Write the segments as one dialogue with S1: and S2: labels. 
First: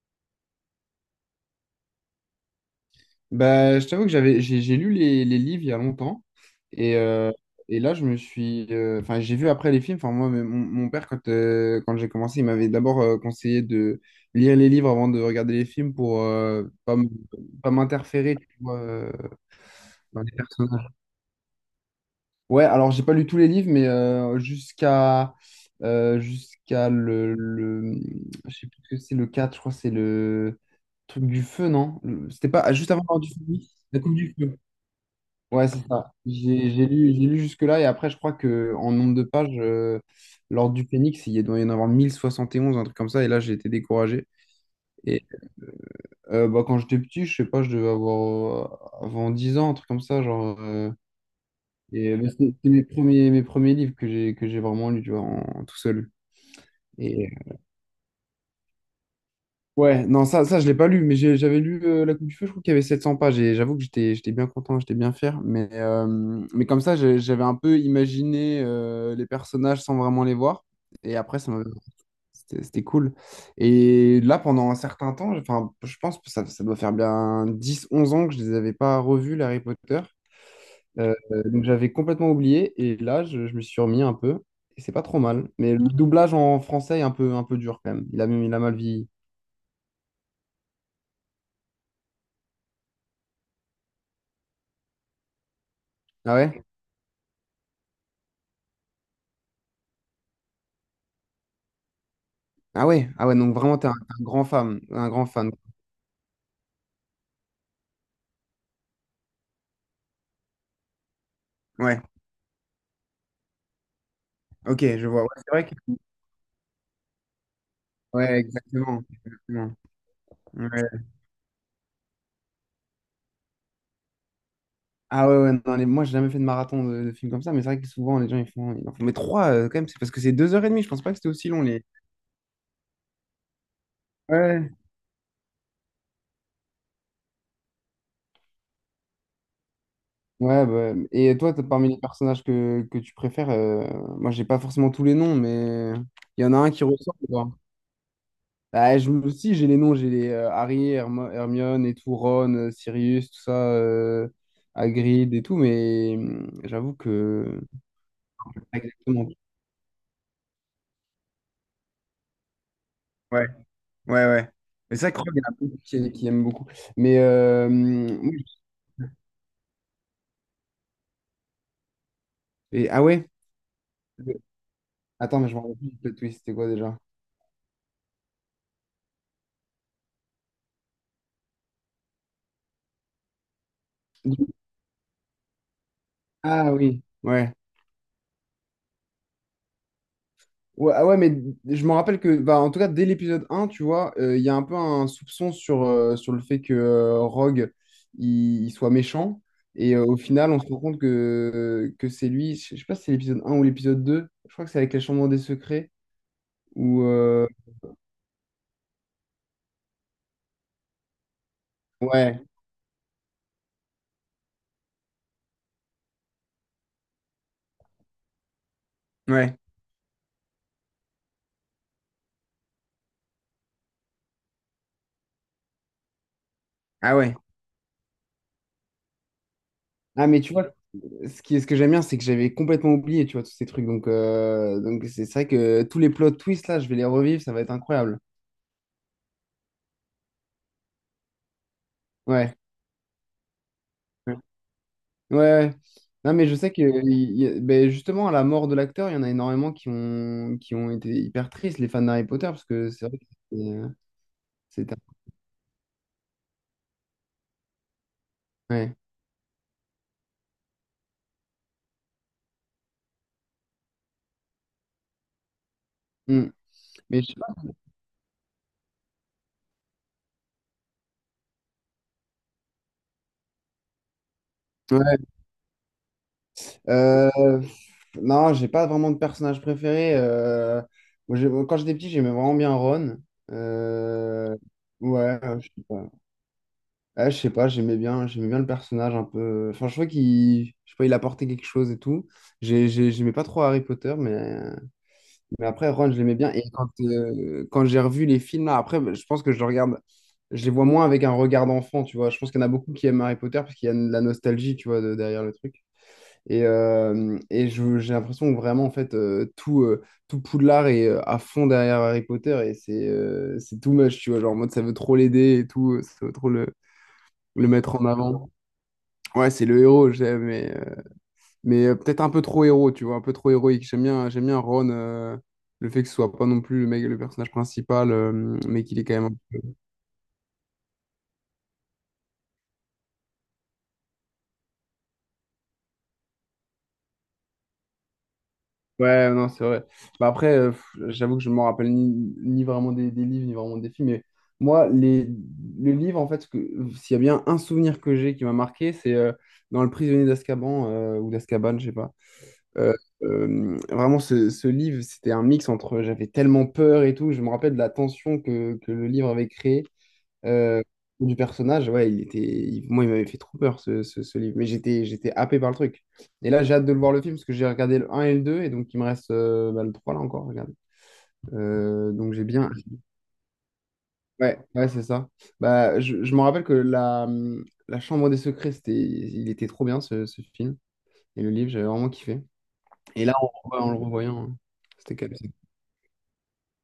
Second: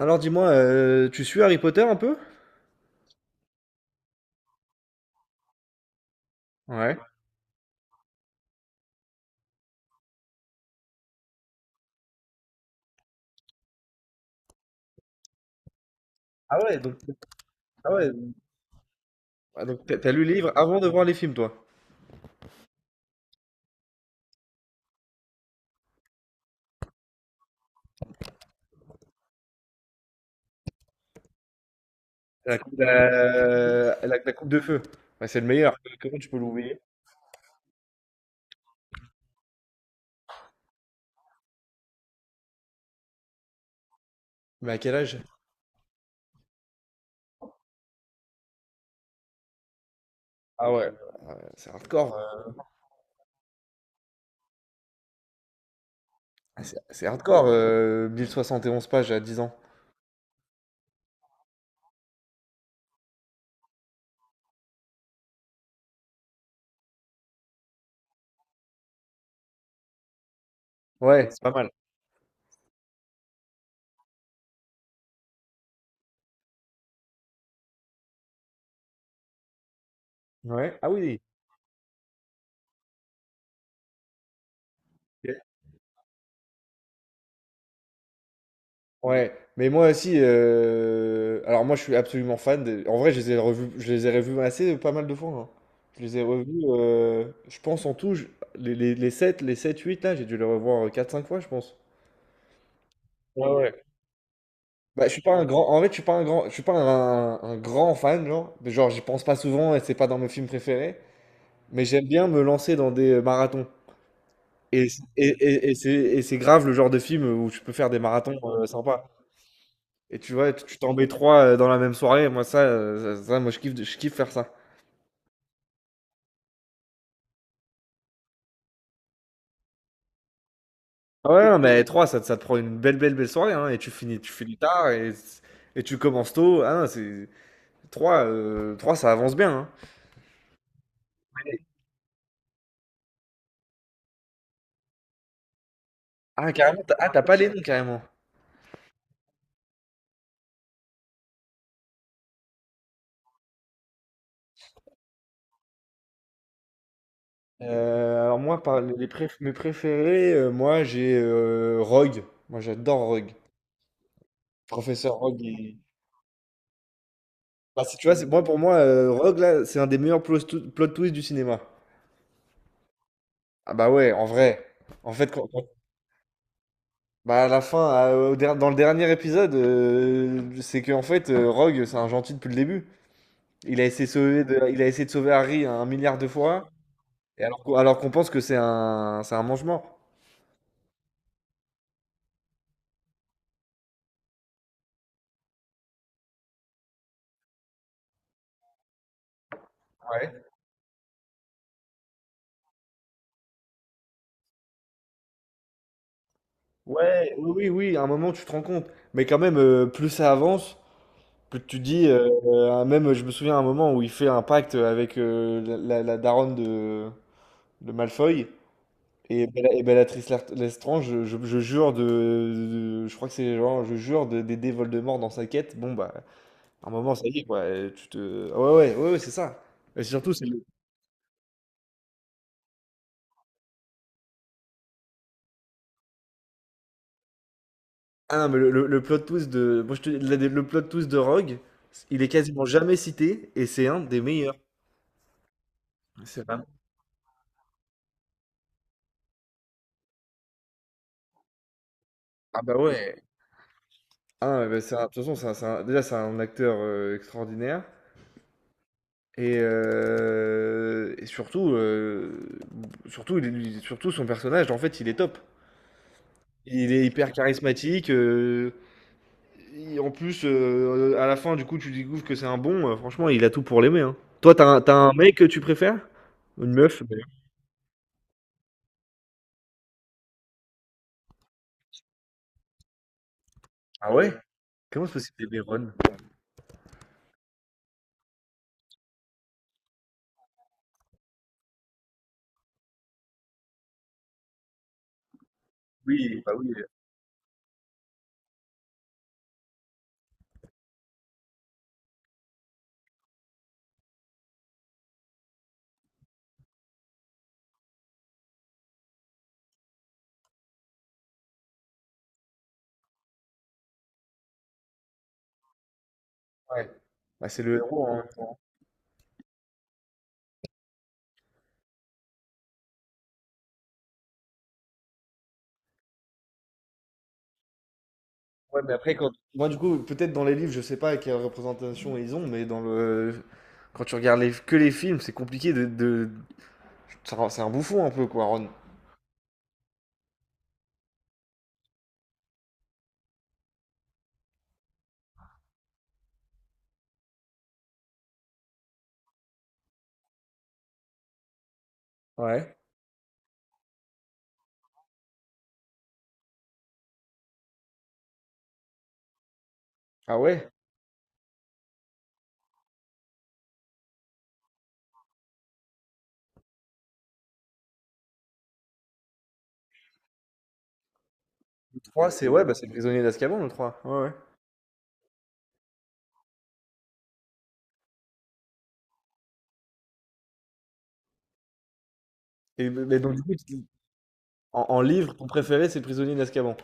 S1: Alors dis-moi, tu suis Harry Potter un peu?
S2: Bah, je t'avoue que j'ai lu les livres il y a longtemps.
S1: Ouais.
S2: Et, euh, et là, je me suis. Enfin, j'ai vu après les films. Enfin, moi, mais mon père, quand j'ai commencé, il m'avait d'abord conseillé de lire les livres avant de regarder les films pour
S1: Ah
S2: euh,
S1: ouais,
S2: pas,
S1: donc
S2: m- pas
S1: ah ouais,
S2: m'interférer, tu vois,
S1: ah donc t'as
S2: dans
S1: lu le
S2: les
S1: livre avant de
S2: personnages.
S1: voir les films, toi?
S2: Ouais, alors, j'ai pas lu tous les livres, mais jusqu'à. Jusqu'à le. Je sais plus ce que c'est, le 4 je crois, que c'est le truc du feu, non? C'était
S1: La
S2: pas. Ah,
S1: coupe,
S2: juste avant l'heure du feu, oui.
S1: la,
S2: La coupe
S1: la- la
S2: du
S1: coupe
S2: feu.
S1: de feu. Ouais, c'est le
S2: Ouais,
S1: meilleur.
S2: c'est ça. J'ai lu jusque-là et après, je crois que en nombre de pages, l'Ordre du Phénix, il doit y en avoir 1071 un truc comme ça, et là, j'ai été découragé.
S1: Mais à quel âge?
S2: Et bah, quand j'étais petit, je sais pas, je devais avoir avant 10 ans, un truc comme ça, genre.
S1: Ah ouais,
S2: euh,
S1: c'est hardcore.
S2: et c'est mes premiers livres que j'ai vraiment lu, tu vois, en, tout seul.
S1: Ah, C'est
S2: Et
S1: hardcore, 1071 pages à 10 ans.
S2: ouais, non, ça je l'ai pas lu, mais j'avais lu La Coupe du Feu, je crois qu'il y avait 700 pages, et j'avoue que j'étais bien content, j'étais bien fier, mais comme ça, j'avais un peu imaginé les personnages sans vraiment les voir, et
S1: Ouais,
S2: après,
S1: c'est pas.
S2: c'était cool. Et là, pendant un certain temps, enfin, je pense que ça doit faire bien dix onze ans que je les avais pas revus, les Harry Potter.
S1: Ouais. Ah
S2: Euh,
S1: oui.
S2: donc j'avais complètement oublié, et là, je me suis remis un peu, et c'est pas trop mal, mais le doublage en français est un peu dur quand même, il a mal vieilli.
S1: Ouais, mais moi aussi, alors moi je suis absolument fan. Des- En vrai, je les ai revus assez pas mal de fois, hein. Je les ai
S2: Ah
S1: revus,
S2: ouais?
S1: je pense en tout, je- les 7, les 7, 8 là, j'ai dû les revoir quatre cinq fois, je pense.
S2: Ah ouais, ah ouais,
S1: Ouais,
S2: donc vraiment,
S1: ouais.
S2: un grand fan,
S1: Bah,
S2: un
S1: je suis
S2: grand
S1: pas un
S2: fan.
S1: grand, en fait, je suis pas un grand, je suis pas un grand fan, genre, mais genre, j'y pense pas souvent et c'est pas dans mes films préférés, mais
S2: Ouais,
S1: j'aime bien me lancer dans des marathons.
S2: ok,
S1: Et,
S2: je vois.
S1: et,
S2: Ouais, c'est vrai
S1: et, et
S2: que.
S1: c'est grave le genre de film où tu peux faire des marathons
S2: Ouais, exactement.
S1: sympas.
S2: Exactement.
S1: Et tu vois, tu
S2: Ouais.
S1: t'en mets 3 dans la même soirée, moi ça, ça moi je kiffe faire ça.
S2: Ah ouais, ouais, non, moi, j'ai jamais fait de marathon de films comme ça, mais c'est vrai que souvent, les gens, ils font. Ils en font. Mais trois, quand même, c'est parce que c'est deux heures et demie, je pense pas que c'était
S1: Ah ouais,
S2: aussi
S1: non,
S2: long,
S1: mais
S2: les.
S1: 3 ça te prend une belle, belle, belle soirée, hein, et tu finis
S2: Ouais.
S1: tard et tu commences tôt. Ah non, c'est trois 3 ça avance bien, hein.
S2: Ouais, bah, et toi, parmi les personnages que tu préfères, moi, j'ai pas forcément tous les noms, mais il y
S1: Ah
S2: en a un
S1: carrément,
S2: qui
S1: tu ah
S2: ressort.
S1: t'as pas les noms carrément?
S2: Bah, je me aussi, j'ai les noms, j'ai les Harry, Hermione et tout, Ron, Sirius, tout ça, Hagrid et tout, mais j'avoue que.
S1: Alors moi
S2: Pas
S1: par les
S2: exactement.
S1: préf mes préférés, moi j'ai, Rogue. Moi j'adore Rogue.
S2: Ouais, ouais, ouais. Mais ça, je
S1: Professeur
S2: crois qu'il
S1: Rogue.
S2: y en a
S1: Et
S2: beaucoup qui aiment beaucoup. Mais.
S1: bah, c'est, tu vois, c'est, moi
S2: Oui.
S1: pour moi, Rogue là, c'est un des meilleurs plot twists du cinéma.
S2: Et, ah ouais?
S1: Ah bah ouais, en vrai. En fait,
S2: Attends,
S1: quand
S2: mais je me rappelle plus de twist, c'était quoi déjà?
S1: bah à la fin, dans le dernier épisode, c'est qu'en fait, Rogue, c'est un gentil depuis le début. Il a essayé de sauver Harry un milliard de fois,
S2: Ah oui,
S1: et
S2: ouais.
S1: alors qu'on pense que c'est un mange-mort.
S2: Ouais, ah ouais, mais je me rappelle que, bah, en tout cas, dès l'épisode un tu vois, il y a un peu un soupçon sur, sur le fait que Rogue, il soit méchant. Et au
S1: Ouais.
S2: final, on se rend compte que c'est lui. Je sais pas si c'est l'épisode un ou l'épisode deux. Je crois que c'est avec la Chambre des Secrets. Ou,
S1: Ouais,
S2: euh,
S1: oui, oui, oui, à un moment, tu te rends compte. Mais quand même, plus ça avance, plus tu te dis,
S2: Ouais,
S1: même, je me souviens à un moment où il fait un pacte avec la daronne de Malfoy, et,
S2: ouais.
S1: Bellatrice Lestrange, je jure de je crois que c'est genre, je jure d'aider Voldemort dans sa quête. Bon, bah, à un
S2: Ah
S1: moment, ça
S2: ouais.
S1: y est, quoi. Tu te. Ah, ouais, ouais, ouais, ouais, c'est ça. Et
S2: Ah,
S1: surtout,
S2: mais
S1: c'est
S2: tu
S1: le.
S2: vois, ce qui, ce que j'aime bien, c'est que j'avais complètement oublié, tu vois, tous ces trucs. Donc c'est vrai que tous les plot twists, là, je vais les revivre. Ça va être incroyable.
S1: Ah non, mais le, plot twist de. Le plot twist de Rogue, il est
S2: Ouais.
S1: quasiment jamais cité, et c'est un des meilleurs.
S2: Ouais, ouais. Non,
S1: C'est
S2: mais je
S1: vraiment.
S2: sais que ben, justement, à la mort de l'acteur, il y en a énormément qui ont été hyper tristes, les fans d'Harry Potter,
S1: Ah
S2: parce
S1: bah
S2: que c'est vrai
S1: ouais.
S2: que c'était. euh,
S1: Ah, ouais, bah,
S2: c'était.
S1: de toute façon, déjà, c'est un acteur extraordinaire.
S2: Ouais.
S1: Et surtout, surtout, surtout son personnage, en fait, il est top.
S2: Hmm.
S1: Il est
S2: Mais je
S1: hyper
S2: sais pas.
S1: charismatique. En plus, à la fin, du coup, tu découvres que c'est un bon. Franchement, il a tout pour l'aimer, hein. Toi, t'as un
S2: Ouais.
S1: mec que tu préfères? Une meuf, d'ailleurs?
S2: Euh, non, j'ai pas vraiment de personnage préféré. Moi, quand j'étais petit, j'aimais vraiment bien Ron.
S1: Ah ouais?
S2: Euh,
S1: Comment c'est possible,
S2: ouais,
S1: t'aimer
S2: je sais
S1: Ron?
S2: pas. Ouais, je sais pas, j'aimais bien le personnage un peu. Enfin, je trouvais qu'il, je sais pas, il apportait quelque chose et tout. J'aimais pas trop Harry Potter, mais. Mais après, Ron, je l'aimais
S1: Oui,
S2: bien.
S1: bah
S2: Et
S1: oui.
S2: quand j'ai revu les films, là, après, je pense que je le regarde, je les vois moins avec un regard d'enfant, tu vois. Je pense qu'il y en a beaucoup qui aiment Harry Potter parce qu'il y a de la nostalgie, tu vois, derrière le truc. Et j'ai l'impression que vraiment, en fait, tout, tout Poudlard est à fond derrière Harry Potter et c'est too much, tu vois. Genre, en mode, ça veut trop l'aider et tout, ça veut trop le,
S1: Ouais. Bah, c'est le
S2: mettre en
S1: héros, hein.
S2: avant. Ouais, c'est le héros, j'aime, mais peut-être un peu trop héros, tu vois, un peu trop héroïque. J'aime bien Ron, le fait que ce soit pas non plus le mec, le personnage principal,
S1: Ouais,
S2: mais
S1: mais
S2: qu'il est
S1: après,
S2: quand
S1: quand.
S2: même.
S1: Moi, du coup, peut-être dans les livres, je sais pas quelle représentation ils ont, mais dans le. Quand tu regardes que les films, c'est compliqué de. de. C'est un bouffon, un peu, quoi, Ron.
S2: Ouais, non, c'est vrai. Bah après, j'avoue que je ne me rappelle ni, vraiment des, livres, ni vraiment des films, mais moi, les, le livre, en fait, ce que, s'il y a bien un souvenir que j'ai qui m'a marqué, c'est dans Le Prisonnier d'Azkaban, ou d'Azkaban, je sais pas.
S1: Ouais.
S2: Euh, vraiment, ce livre, c'était un mix entre j'avais tellement peur et tout. Je me rappelle de la tension que le livre avait créé.
S1: Ah ouais?
S2: Euh, du personnage, ouais, il était, moi, il m'avait fait trop peur ce, ce livre, mais j'étais happé par le truc. Et là, j'ai hâte de le voir le film parce que j'ai regardé le 1 et le 2, et donc il me reste bah, le 3 là encore, regarde.
S1: Trois
S2: Donc j'ai
S1: c'est. Ouais,
S2: bien.
S1: bah c'est le Prisonnier d'Azkaban, le trois. Ouais, ouais.
S2: Ouais, ouais, c'est ça. Bah, je me rappelle que la Chambre des Secrets, c'était, il était trop bien ce, film, et le livre, j'avais vraiment kiffé.
S1: Et, mais
S2: Et là,
S1: donc, du coup,
S2: on, le revoyant, hein,
S1: en
S2: c'était
S1: livre,
S2: canon.
S1: ton préféré, c'est Prisonnier d'Azkaban.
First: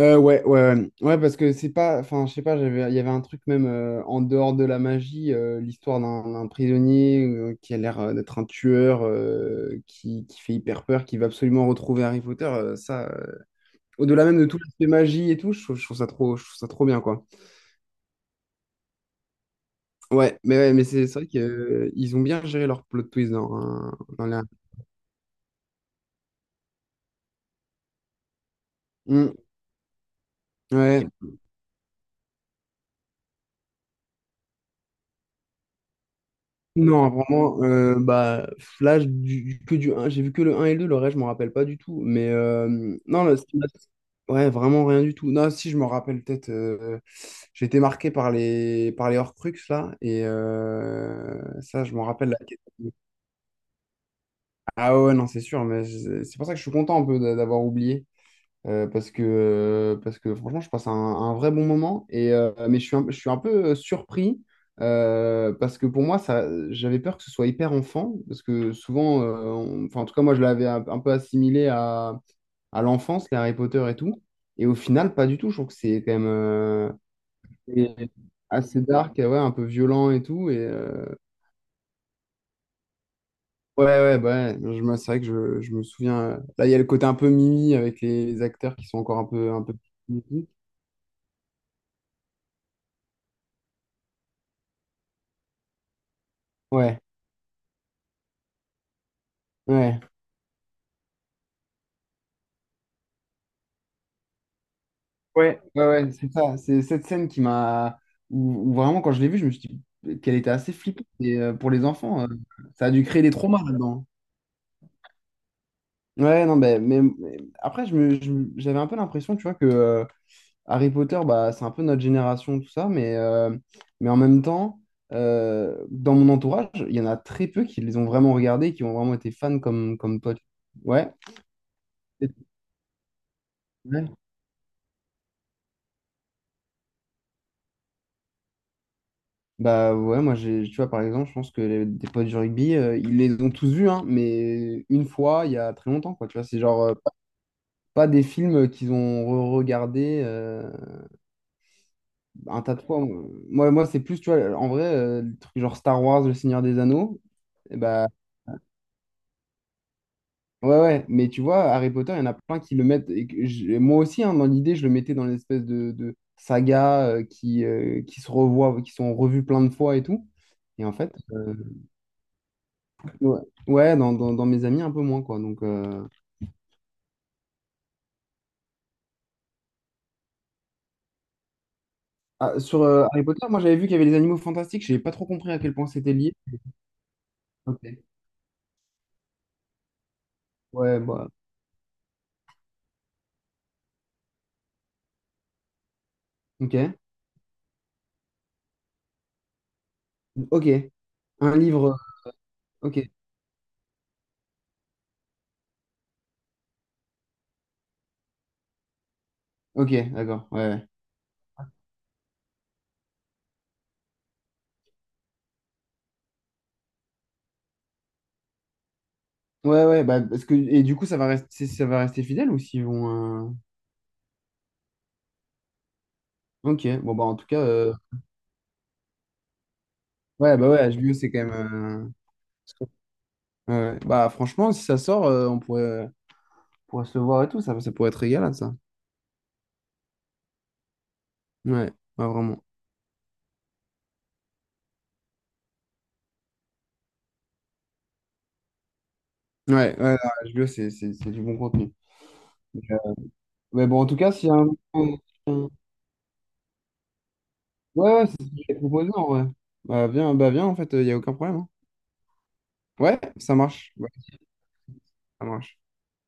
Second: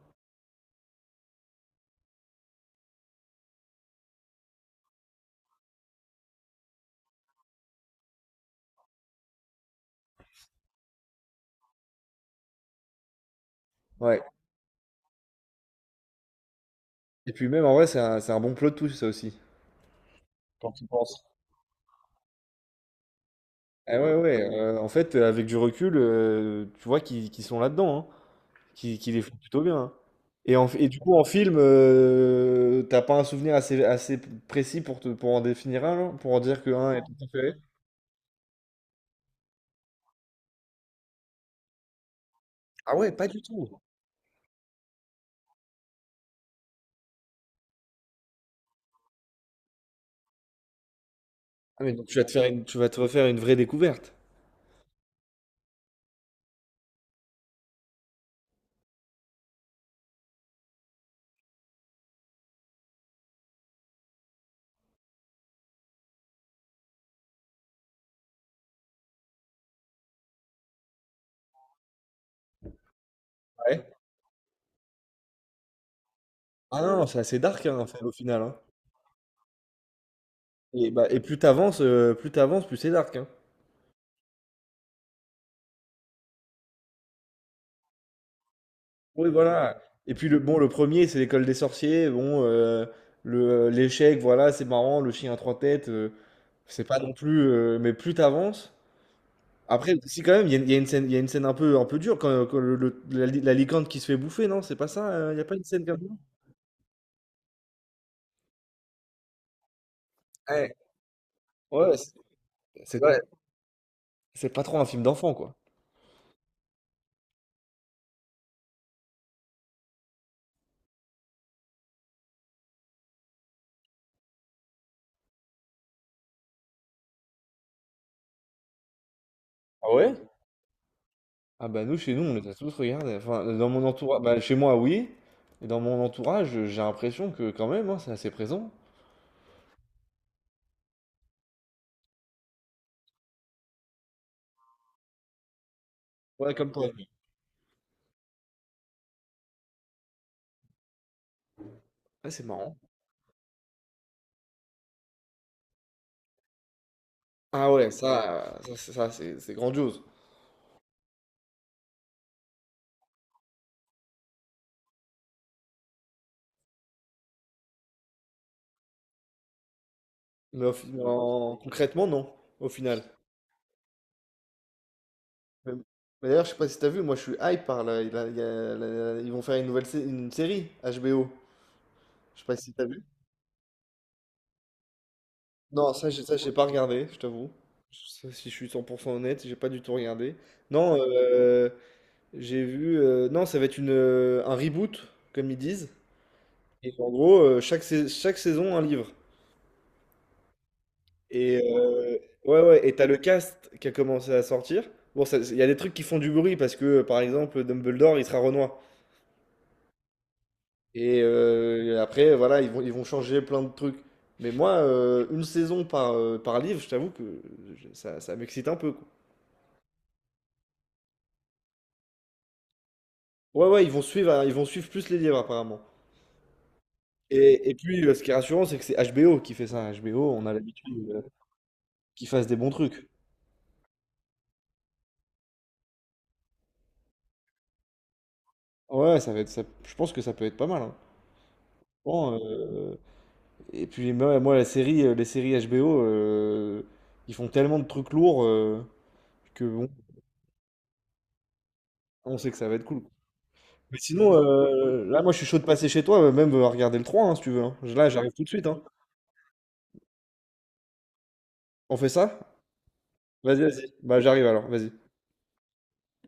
S2: Ouais, parce que c'est pas, enfin, je sais pas, j'avais, il y avait un truc même en dehors de la magie, l'histoire d'un prisonnier qui a l'air d'être un tueur, qui fait hyper peur, qui va absolument retrouver Harry Potter, ça,
S1: Ouais.
S2: au-delà même de tout l'aspect magie et tout, je trouve ça trop, je trouve ça trop bien, quoi.
S1: Et puis même en vrai, c'est un bon plot twist, ça aussi. Quand
S2: Ouais,
S1: tu
S2: mais c'est
S1: penses.
S2: vrai qu'ils ont bien géré leur plot twist dans,
S1: Eh ouais,
S2: dans
S1: ouais.
S2: la.
S1: En fait, avec du recul, tu vois qu'ils sont là-dedans, hein, qu'ils les font
S2: Mm,
S1: plutôt bien, hein. Et, et du
S2: ouais.
S1: coup, en film, t'as pas un souvenir assez précis pour, pour en définir un, genre, pour en dire que un est
S2: Non,
S1: ton préféré?
S2: vraiment, bah, là, du un j'ai vu que le un et le 2, le reste, je m'en rappelle pas du tout. Mais
S1: Ah ouais,
S2: non,
S1: pas du tout.
S2: ouais, vraiment rien du tout. Non, si, je me rappelle peut-être, j'ai été marqué par par les Horcrux, là, et
S1: Ah,
S2: ça,
S1: mais
S2: je m'en
S1: donc
S2: rappelle.
S1: tu vas te refaire une vraie découverte.
S2: Ah ouais, non, c'est sûr, mais c'est pour ça que je suis content un peu d'avoir oublié. Parce que franchement, je passe un vrai bon moment. Et, mais je suis un peu surpris parce que pour moi, ça, j'avais peur que ce soit hyper enfant. Parce que souvent, enfin, en tout cas, moi, je l'avais un peu assimilé à l'enfance, les Harry
S1: Ouais.
S2: Potter et tout. Et au final, pas du tout. Je trouve que c'est quand même
S1: Ah non, c'est assez dark, hein, un
S2: et
S1: film, au final, hein.
S2: assez dark, ouais, un peu violent et tout. Et,
S1: Et, bah, plus t'avances, plus c'est dark, hein.
S2: ouais, ouais, bah ouais, c'est vrai que je me souviens. Là, il y a le côté un peu Mimi avec les acteurs qui sont encore un
S1: Oui,
S2: peu, un peu.
S1: voilà. Et puis le bon, le premier, c'est l'École des Sorciers. Bon, le l'échec, voilà, c'est marrant. Le chien à trois têtes, c'est pas
S2: Ouais,
S1: non plus. Mais plus t'avances. Après,
S2: ouais.
S1: si quand même, il y a une scène, un peu dure, quand, quand la licorne qui se fait bouffer, non? C'est pas ça? Il y a pas
S2: Ouais,
S1: une scène
S2: ouais,
S1: comme
S2: ouais,
S1: ça?
S2: c'est ça. C'est cette scène qui m'a. Où vraiment, quand je l'ai vue, je me suis dit qu'elle était
S1: Ouais,
S2: assez flippante. Et pour les
S1: ouais,
S2: enfants, ça a dû
S1: ouais,
S2: créer des traumas là-dedans.
S1: c'est pas trop un film d'enfant, quoi.
S2: Ouais, non, ben, mais après, j'avais un peu l'impression, tu vois, que Harry Potter, bah, c'est un peu notre génération, tout ça, mais en même temps, dans mon entourage, il y en a très peu qui les ont vraiment regardés, qui ont vraiment été fans
S1: Ah ouais?
S2: comme toi. Ouais.
S1: Ah bah nous, chez nous, on les a tous regardés. Enfin, dans mon entourage, bah, chez moi, oui. Et dans mon entourage, j'ai l'impression que quand même, hein, c'est assez présent.
S2: Bah ouais, moi j'ai, tu vois, par exemple, je pense que des potes du rugby, ils les ont tous vus, hein, mais une fois, il y a très longtemps, quoi. Tu vois,
S1: Ouais,
S2: c'est
S1: comme
S2: genre
S1: toi.
S2: pas des films qu'ils ont re-regardés
S1: Ouais, c'est
S2: un tas
S1: marrant.
S2: de fois. Moi c'est plus, tu vois, en vrai, le truc genre Star Wars, Le Seigneur des Anneaux,
S1: Ah
S2: eh
S1: ouais,
S2: bah
S1: ça, c'est ça, c'est grandiose.
S2: ouais, ouais, mais tu vois, Harry Potter, il y en a plein qui le mettent. Et que moi aussi, hein, dans l'idée, je le mettais dans l'espèce de saga qui se revoit, qui sont revus plein de fois et tout.
S1: Mais
S2: Et en fait.
S1: concrètement, non, au final.
S2: Ouais, ouais, dans mes amis, un peu moins, quoi. Donc,
S1: Même- D'ailleurs, je sais pas si t'as vu, moi je suis hype par là. Il a- il y a la- Ils vont faire une nouvelle une série, HBO. Je sais pas
S2: ah,
S1: si
S2: sur
S1: t'as vu.
S2: Harry Potter, moi, j'avais vu qu'il y avait les animaux fantastiques. J'ai pas trop compris à quel point
S1: Non, ça,
S2: c'était lié.
S1: j'ai pas regardé, je t'avoue.
S2: Ok.
S1: Ça, si je suis 100% honnête, j'ai pas du tout regardé. Non,
S2: Ouais, bah,
S1: j'ai vu. Non, ça va être un reboot, comme ils disent. Et
S2: ok.
S1: en gros, chaque, chaque saison, un livre.
S2: Ok. Un
S1: Et
S2: livre.
S1: ouais, ouais, et
S2: Ok.
S1: t'as le cast qui a commencé à sortir. Bon, il y a des trucs qui font du bruit parce que, par exemple, Dumbledore, il sera Renoir.
S2: Ok, d'accord. Ouais, ouais.
S1: Et après, voilà, ils vont changer plein de trucs. Mais moi, une saison par, par livre, je t'avoue que ça, ça m'excite un peu, quoi.
S2: Ouais, ouais, bah, parce que, et du coup, ça va rester fidèle ou s'ils vont.
S1: Ouais, ouais, ils vont suivre plus les livres, apparemment.
S2: Ok. Bon, bah, en tout cas,
S1: Et puis, ce qui est rassurant, c'est que c'est HBO qui fait ça. HBO, on a
S2: ouais, bah, ouais,
S1: l'habitude
S2: HBO, c'est quand même.
S1: qu'ils fassent des bons trucs.
S2: Ouais, ouais. Bah, franchement, si ça sort, on pourrait se le voir et tout. Ça pourrait être régalade, ça.
S1: Ouais, ça va être, je pense que ça peut être pas mal, hein.
S2: Ouais, ouais,
S1: Bon,
S2: vraiment.
S1: et puis moi, la série, les séries HBO, ils font tellement de trucs lourds que
S2: Ouais,
S1: bon,
S2: ouais, non, HBO, c'est du bon contenu.
S1: on sait que ça va être cool.
S2: Mais
S1: Mais
S2: bon, en tout cas,
S1: sinon,
S2: s'il y a un.
S1: là, moi, je suis chaud de
S2: Ouais,
S1: passer chez toi, même regarder le trois, hein, si tu veux, hein. Là,
S2: ouais,
S1: j'arrive tout
S2: c'est
S1: de
S2: ce que
S1: suite,
S2: j'ai
S1: hein.
S2: proposé en vrai. Bah viens, en fait, il n'y a aucun problème. Hein.
S1: On fait ça?
S2: Ouais, ça
S1: Vas-y,
S2: marche.
S1: vas-y.
S2: Ouais,
S1: Bah, j'arrive alors, vas-y.
S2: ça marche.